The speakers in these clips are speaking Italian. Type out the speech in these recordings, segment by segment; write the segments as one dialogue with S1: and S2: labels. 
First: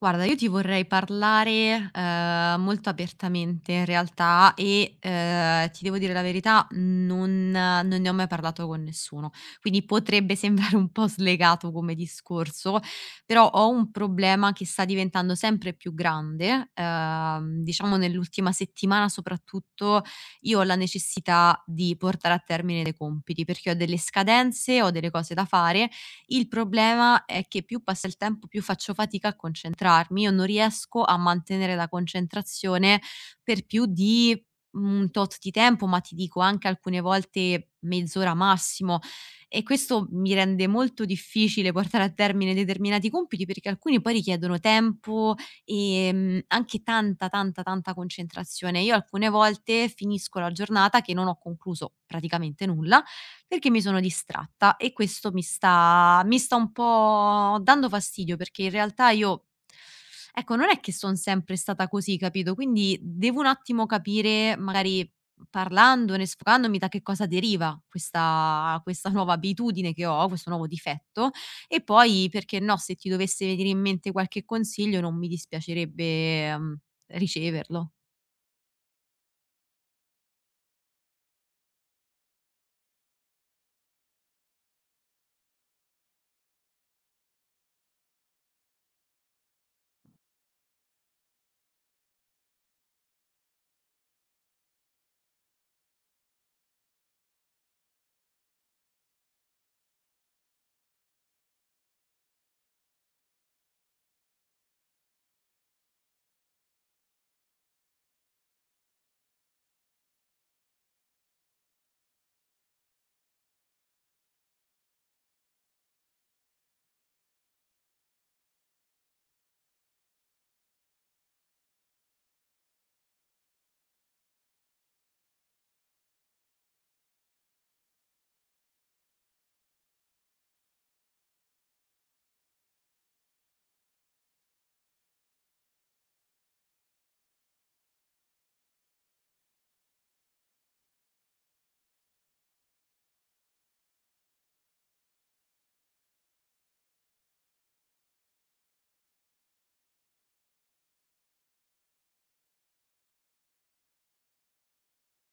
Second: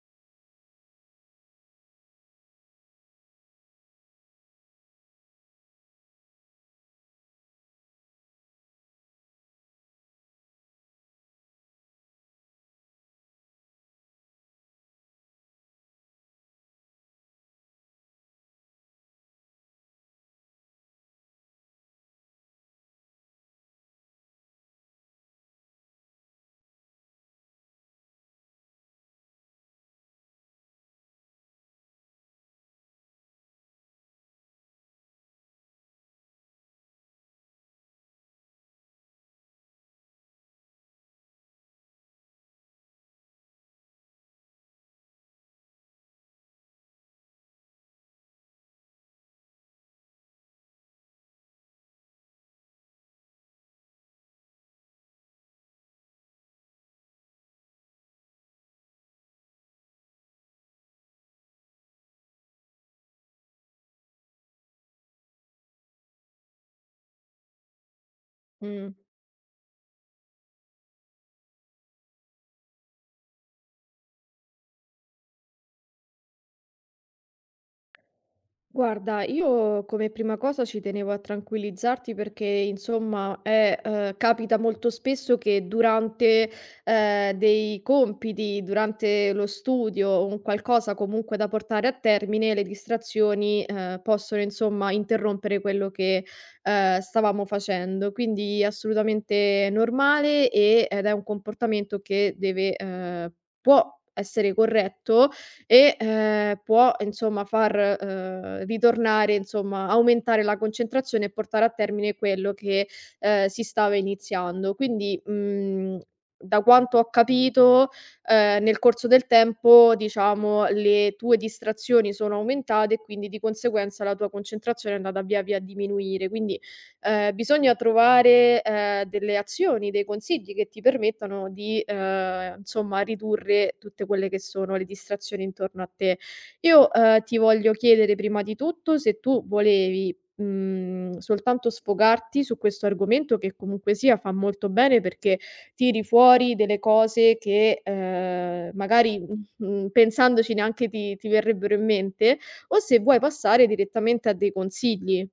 S1: Guarda, io ti vorrei parlare, molto apertamente in realtà e, ti devo dire la verità, non ne ho mai parlato con nessuno. Quindi potrebbe sembrare un po' slegato come discorso, però ho un problema che sta diventando sempre più grande. Diciamo nell'ultima settimana soprattutto io ho la necessità di portare a termine dei compiti, perché ho delle scadenze, ho delle cose da fare. Il problema è che più passa il tempo, più faccio fatica a concentrarmi. Io non riesco a mantenere la concentrazione per più di un tot di tempo, ma ti dico anche alcune volte mezz'ora massimo. E questo mi rende molto difficile portare a termine determinati compiti perché alcuni poi richiedono tempo e anche tanta, tanta, tanta concentrazione. Io alcune volte finisco la giornata che non ho concluso praticamente nulla perché mi sono distratta e questo mi sta un po' dando fastidio, perché in realtà io, ecco, non è che son sempre stata così, capito, quindi devo un attimo capire, magari parlandone, sfogandomi, da che cosa deriva questa
S2: Mh.
S1: questa nuova abitudine che ho, questo nuovo difetto, e poi perché no, se ti dovesse venire in mente qualche consiglio non mi dispiacerebbe, mhmm, riceverlo.
S2: Guarda, io come prima cosa ci tenevo a tranquillizzarti perché insomma è capita molto spesso che durante dei compiti, durante lo studio o un qualcosa comunque da portare a termine, le distrazioni possono insomma interrompere quello che stavamo facendo. Quindi assolutamente normale ed è un comportamento che deve può essere corretto, può insomma far ritornare insomma aumentare la concentrazione e portare a termine quello che si stava iniziando. Quindi, da quanto ho capito, nel corso del tempo diciamo le tue distrazioni sono aumentate e quindi di conseguenza la tua concentrazione è andata via via a diminuire. Quindi, bisogna trovare, delle azioni, dei consigli che ti permettano di, insomma ridurre tutte quelle che sono le distrazioni intorno a te. Io ti voglio chiedere prima di tutto se tu volevi, soltanto sfogarti su questo argomento che comunque sia fa molto bene perché tiri fuori delle cose che magari, pensandoci neanche ti verrebbero in mente o se vuoi passare direttamente a dei consigli.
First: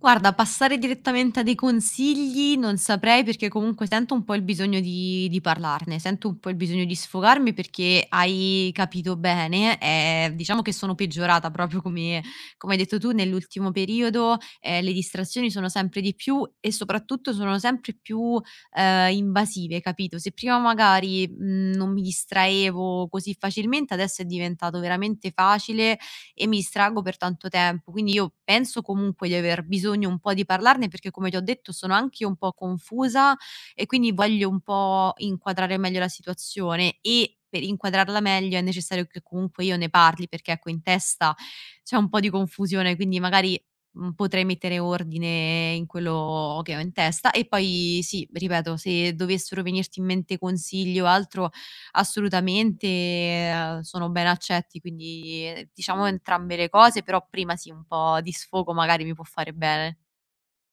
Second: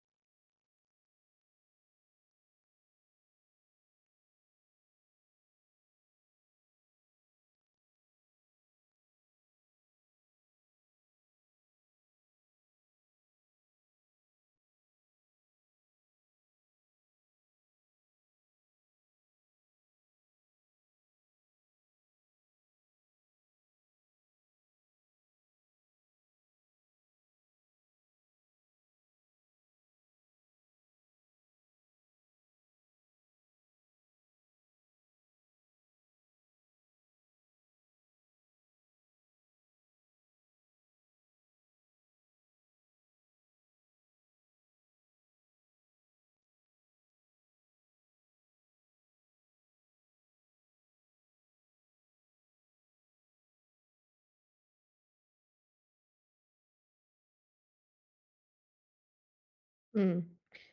S1: Guarda, passare direttamente a dei consigli non saprei perché comunque sento un po' il bisogno di parlarne, sento un po' il bisogno di sfogarmi perché hai capito bene, diciamo che sono peggiorata proprio come come hai detto tu nell'ultimo periodo, le distrazioni sono sempre di più e soprattutto sono sempre più, invasive, capito? Se prima magari, mhmm, non mi distraevo così facilmente, adesso è diventato veramente facile e mi distraggo per tanto tempo. Quindi io penso comunque di aver bisogno un po' di parlarne perché come ti ho detto sono anche io un po' confusa e quindi voglio un po' inquadrare meglio la situazione e per inquadrarla meglio è necessario che comunque io ne parli perché ecco in testa c'è un po' di confusione, quindi magari potrei mettere ordine in quello che ho in testa e poi sì, ripeto, se dovessero venirti in mente consigli o altro assolutamente, sono ben accetti, quindi, diciamo entrambe le cose, però prima sì, un po' di sfogo magari mi può fare bene.
S2: Mh.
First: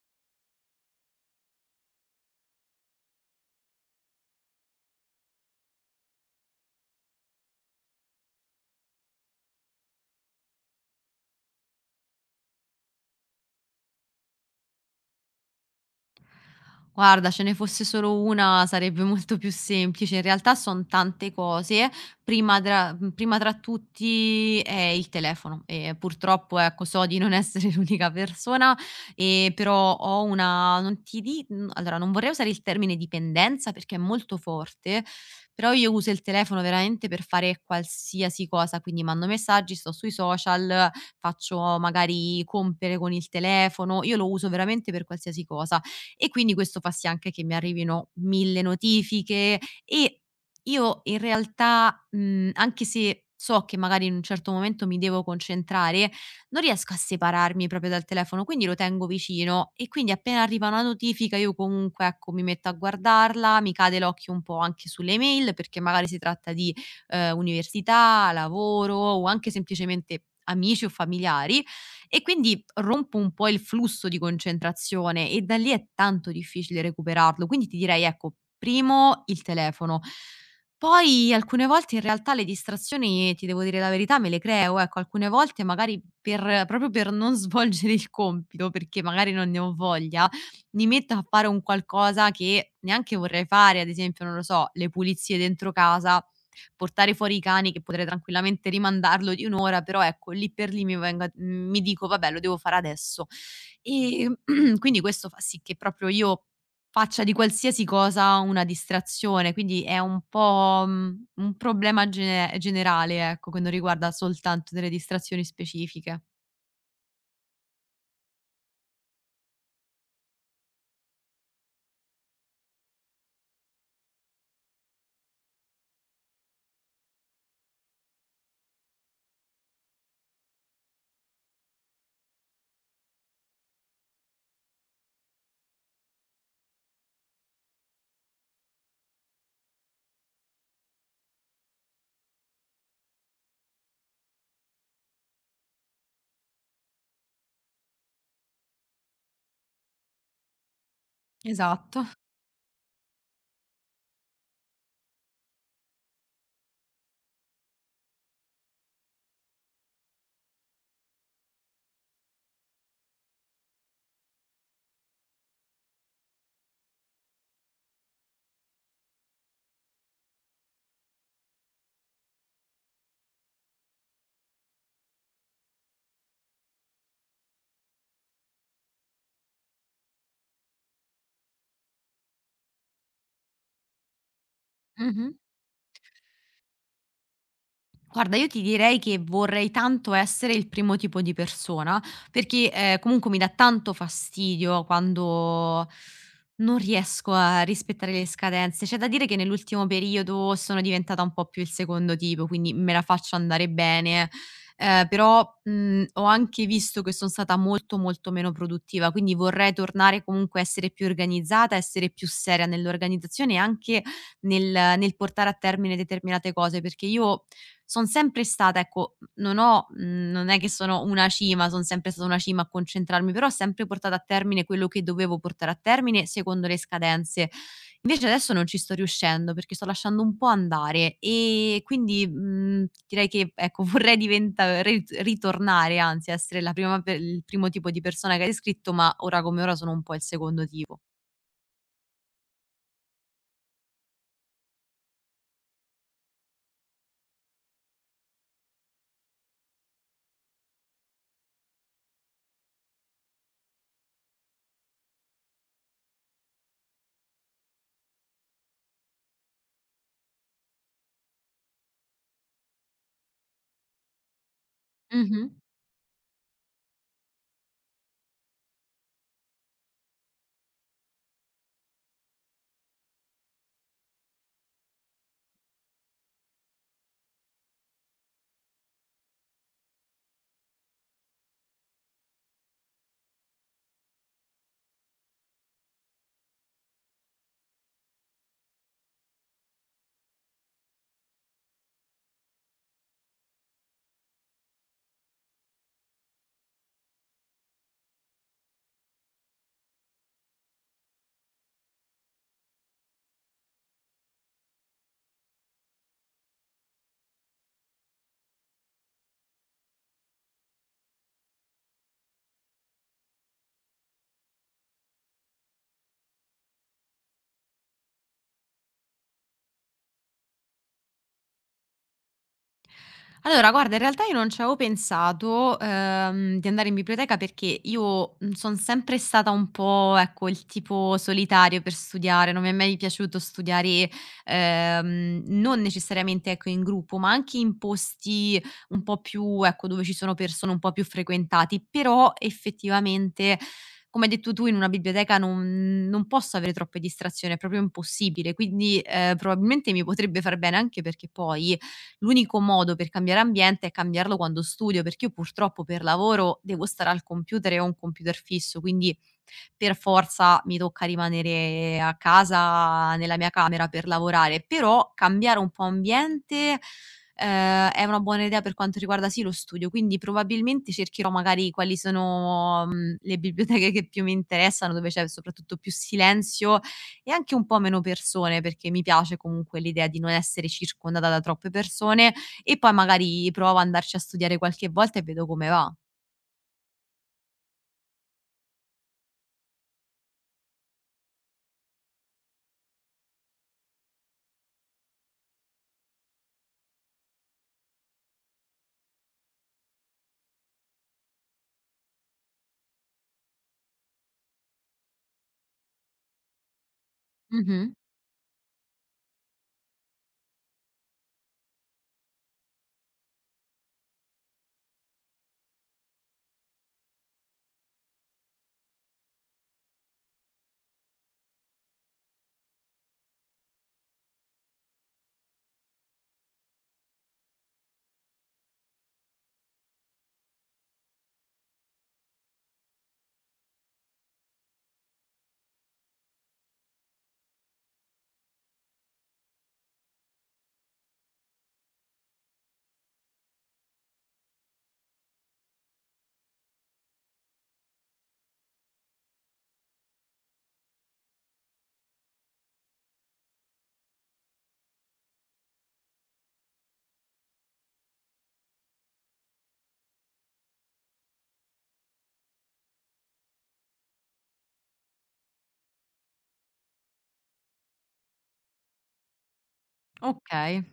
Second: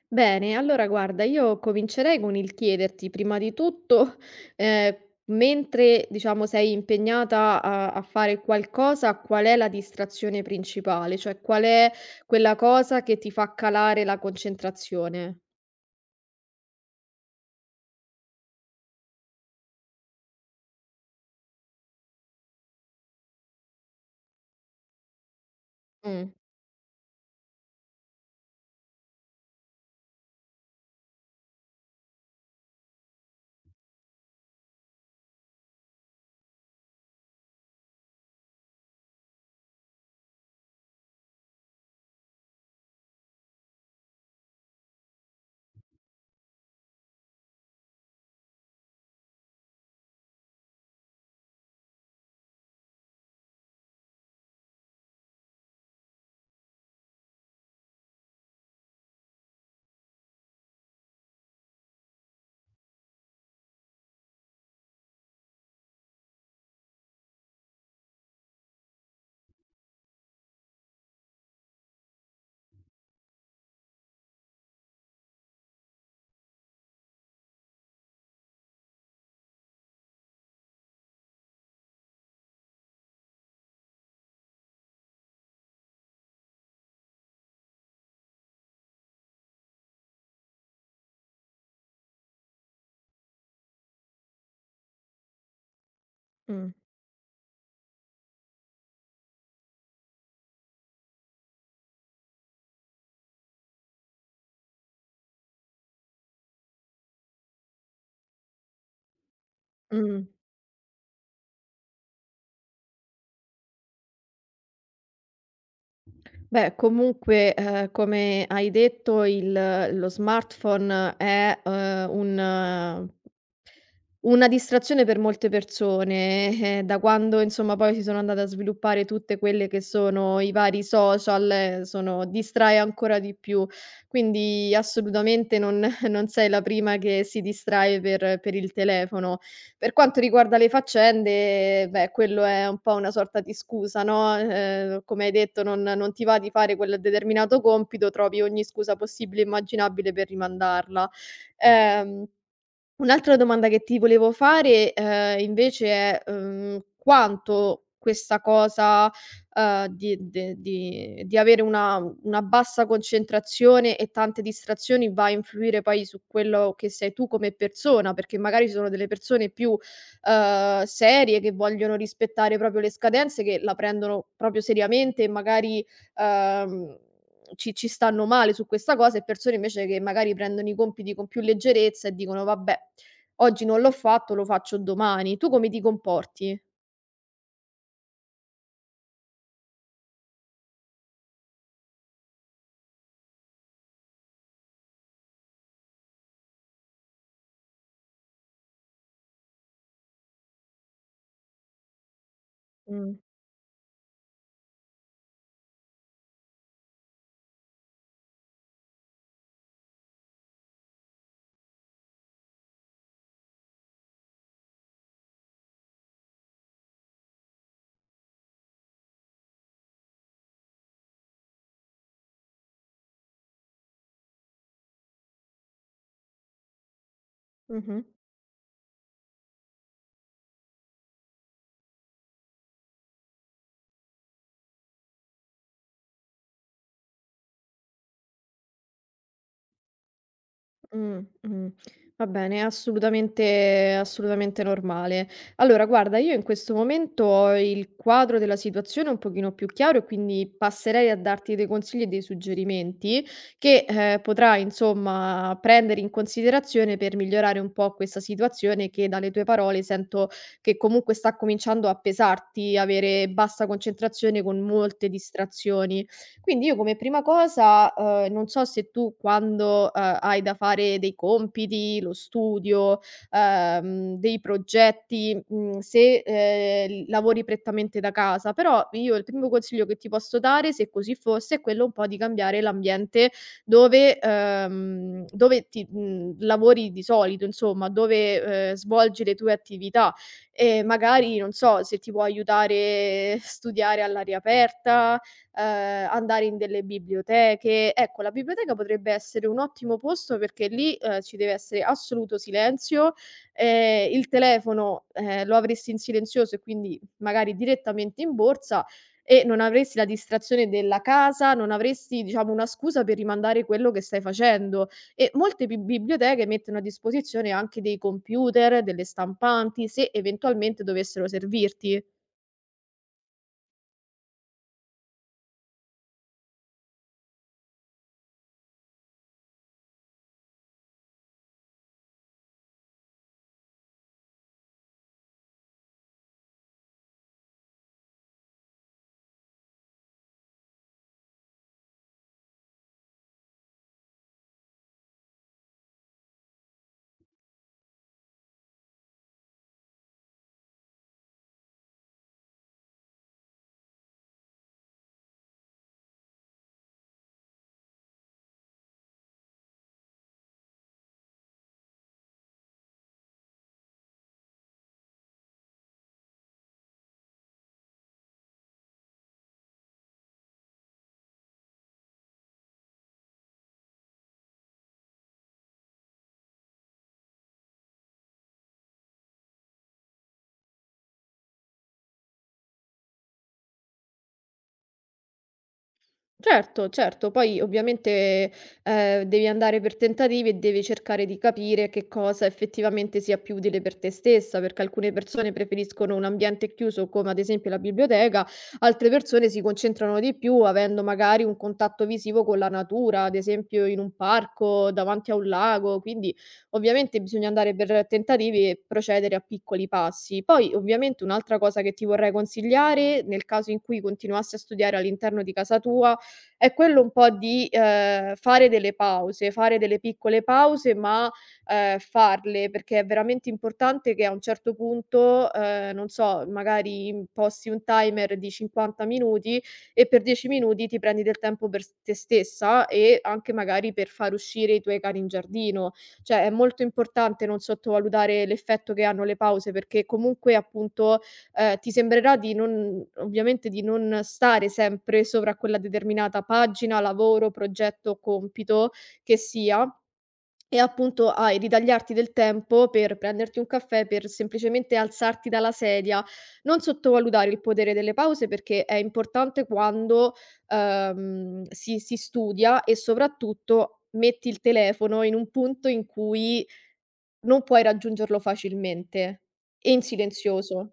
S2: Bene, allora guarda, io comincerei con il chiederti prima di tutto, ehm, mentre diciamo sei impegnata a fare qualcosa, qual è la distrazione principale? Cioè qual è quella cosa che ti fa calare la concentrazione?
S1: Guarda, ce ne fosse solo una sarebbe molto più semplice. In realtà son tante cose. Prima tra tutti è il telefono e
S2: Mh,
S1: purtroppo, ecco, so di non essere l'unica persona, però ho una non ti di mhmm, allora non vorrei usare il termine dipendenza perché è molto forte, però io uso il telefono veramente per fare qualsiasi cosa, quindi mando messaggi, sto sui social, faccio magari compere con il telefono, io lo uso veramente per qualsiasi cosa e quindi questo fa sì anche che mi arrivino 1.000 notifiche e io in realtà, mhmm, anche se so che magari in un certo momento mi devo concentrare, non riesco a separarmi proprio dal telefono, quindi lo tengo vicino e quindi appena arriva una notifica io comunque, ecco, mi metto a guardarla, mi cade l'occhio un po' anche sulle mail perché magari si tratta di, università, lavoro o anche semplicemente amici o familiari e quindi rompo un po' il flusso di concentrazione e da lì è tanto difficile recuperarlo. Quindi ti direi, ecco, primo il telefono. Poi alcune volte in realtà le distrazioni, ti devo dire la verità, me le creo, ecco, alcune volte magari per proprio per non svolgere il compito, perché magari non ne ho voglia, mi metto a fare un qualcosa che neanche vorrei fare, ad esempio, non lo so, le pulizie dentro casa,
S2: mh,
S1: portare fuori i cani, che potrei tranquillamente rimandarlo di 1 ora, però ecco, lì per lì mi dico: "Vabbè, lo devo fare adesso". Ehm, quindi questo fa sì che proprio io faccia di qualsiasi cosa una distrazione, quindi è un
S2: mh.
S1: po', mhmm, un problema generale, ecco, che non riguarda soltanto delle distrazioni specifiche.
S2: Beh, comunque, come hai detto il lo smartphone è un eh, una distrazione per molte persone, da quando insomma poi si sono andate a sviluppare tutte quelle che sono i vari social, sono distrae ancora di più. Quindi assolutamente non non sei la prima che si distrae per il telefono. Per quanto riguarda le faccende, beh, quello è un po' una sorta di scusa, no, come hai detto non ti va di fare quel determinato compito, trovi ogni scusa possibile e immaginabile per rimandarla.
S1: Esatto.
S2: Ehm Un'altra domanda che ti volevo fare, invece è quanto questa cosa, di de di avere una bassa concentrazione e tante distrazioni va a influire poi su quello che sei tu come persona, perché magari ci sono delle persone più, serie che vogliono rispettare proprio le scadenze, che la prendono proprio seriamente e magari, uhm, ci stanno male su questa cosa e persone invece che magari prendono i compiti con più leggerezza e dicono: "Vabbè". Oggi non l'ho fatto, lo faccio
S1: Mh-mh.
S2: domani. Tu come ti comporti?
S1: Guarda, io ti direi che vorrei tanto essere il primo tipo di persona, perché, comunque mi dà tanto fastidio quando non riesco a rispettare le scadenze. C'è da dire che nell'ultimo periodo sono diventata un po' più il secondo tipo, quindi me la
S2: Mh.
S1: faccio andare bene, però, mhmm, ho anche visto che son stata molto, molto meno produttiva, quindi vorrei tornare comunque a essere più organizzata, essere più seria nell'organizzazione e anche nel nel portare a termine determinate cose, perché io son sempre stata, ecco, non ho mhmm, non è che sono una cima, son sempre stata una cima a concentrarmi, però ho sempre portato a termine quello che dovevo portare a termine secondo le scadenze.
S2: Mh-mh.
S1: Invece adesso non ci sto riuscendo perché sto lasciando un po' andare e quindi, mhmm, direi che ecco, vorrei diventa re ritornare anzi a essere la prima pe il primo tipo di persona che hai descritto, ma ora come ora sono un po' il secondo tipo.
S2: Mh, mh. Va bene, è assolutamente normale. Allora guarda, io in questo momento ho il quadro della situazione un pochino più chiaro e quindi passerei a darti dei consigli e dei suggerimenti che, potrai insomma prendere in considerazione per migliorare un po' questa situazione che dalle tue parole sento che comunque sta cominciando a pesarti, avere bassa concentrazione con molte
S1: Mh-mh.
S2: distrazioni. Quindi io come prima cosa, non so se tu quando, hai da fare dei compiti, lo studio, dei progetti, se lavori prettamente da casa, però io il primo consiglio che ti posso dare, se così fosse, è quello un po' di cambiare l'ambiente dove lavori di solito, insomma, dove, svolgi le tue attività e magari, non so, se ti può aiutare a studiare all'aria aperta, andare in delle biblioteche. Ecco, la biblioteca potrebbe essere un ottimo posto perché lì, ci deve essere assoluto silenzio, il telefono, lo avresti in silenzioso e quindi magari direttamente in borsa e non avresti la distrazione della casa, non avresti diciamo una scusa per rimandare quello che stai facendo. E molte bi biblioteche mettono a disposizione anche dei computer, delle stampanti, se eventualmente dovessero servirti.
S1: Allora, guarda, in realtà io non ci avevo pensato, di andare in biblioteca perché io sono sempre stata un po', ecco, il tipo solitario per studiare, non mi è mai piaciuto studiare, non necessariamente, ecco, in gruppo, ma anche in posti un po' più, ecco, dove ci sono persone un po' più frequentati, però effettivamente, come hai detto tu, in una biblioteca non, non posso avere troppe distrazioni, è proprio impossibile, quindi probabilmente mi potrebbe far bene anche perché poi l'unico modo per cambiare ambiente è cambiarlo quando studio, perché io purtroppo per lavoro devo stare al computer e ho un computer fisso, quindi per forza mi tocca rimanere a casa nella mia camera per lavorare, però cambiare un po' ambiente, è una buona idea per quanto riguarda, sì, lo studio, quindi probabilmente cercherò magari quali sono, mhmm, le biblioteche che più mi interessano, dove c'è soprattutto più silenzio e anche un po' meno persone, perché mi piace comunque l'idea di non essere circondata da troppe persone e poi magari provo ad andarci a studiare qualche volta e vedo come va.
S2: Certo, certo. Poi ovviamente, devi andare per tentativi e devi cercare di capire che cosa effettivamente sia più utile per te stessa, perché alcune persone preferiscono un ambiente chiuso come ad esempio la biblioteca, altre persone si concentrano di più avendo magari un contatto visivo con la natura, ad esempio in un parco, davanti a un lago, quindi ovviamente bisogna andare
S1: Mh-mh.
S2: per tentativi e procedere a piccoli passi. Poi ovviamente un'altra cosa che ti vorrei consigliare, nel caso in cui continuassi a studiare all'interno di casa tua è quello un po' di, fare delle pause, fare delle piccole pause, ma, farle, perché è veramente importante che a un certo punto, non so, magari imposti un timer di 50 minuti e per 10 minuti ti prendi del tempo per s te stessa e anche magari per far uscire i tuoi cari in giardino. Cioè, è molto importante non sottovalutare l'effetto che hanno le pause perché comunque, appunto, ti sembrerà di non ovviamente di non stare sempre sopra a quella determinata pagina, lavoro, progetto o compito che sia, e appunto hai ritagliarti del tempo per prenderti un caffè, per semplicemente alzarti dalla sedia. Non sottovalutare il potere delle pause perché è importante quando, si studia e soprattutto metti il telefono in un punto in cui non puoi raggiungerlo facilmente e in
S1: Okay.
S2: silenzioso.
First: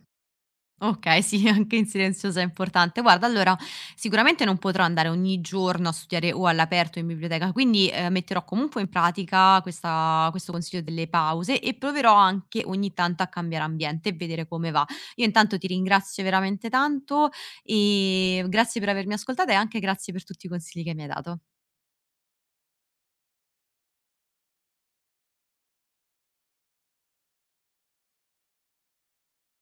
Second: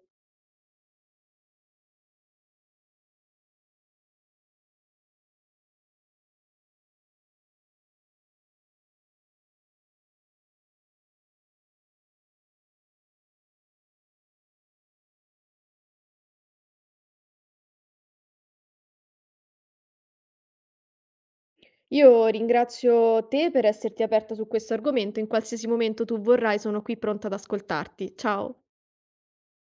S1: Okay, sì, anche in silenziosa è importante. Guarda, allora sicuramente non potrò andare ogni giorno a studiare o all'aperto in biblioteca, quindi, metterò comunque in pratica questa questo consiglio delle pause e proverò anche ogni tanto a cambiare ambiente e vedere come va. Io intanto ti ringrazio veramente tanto e grazie per avermi ascoltata e anche grazie per tutti i consigli che mi hai dato.
S2: Io ringrazio te per esserti aperta su questo argomento, in qualsiasi momento tu vorrai sono qui pronta ad ascoltarti. Ciao.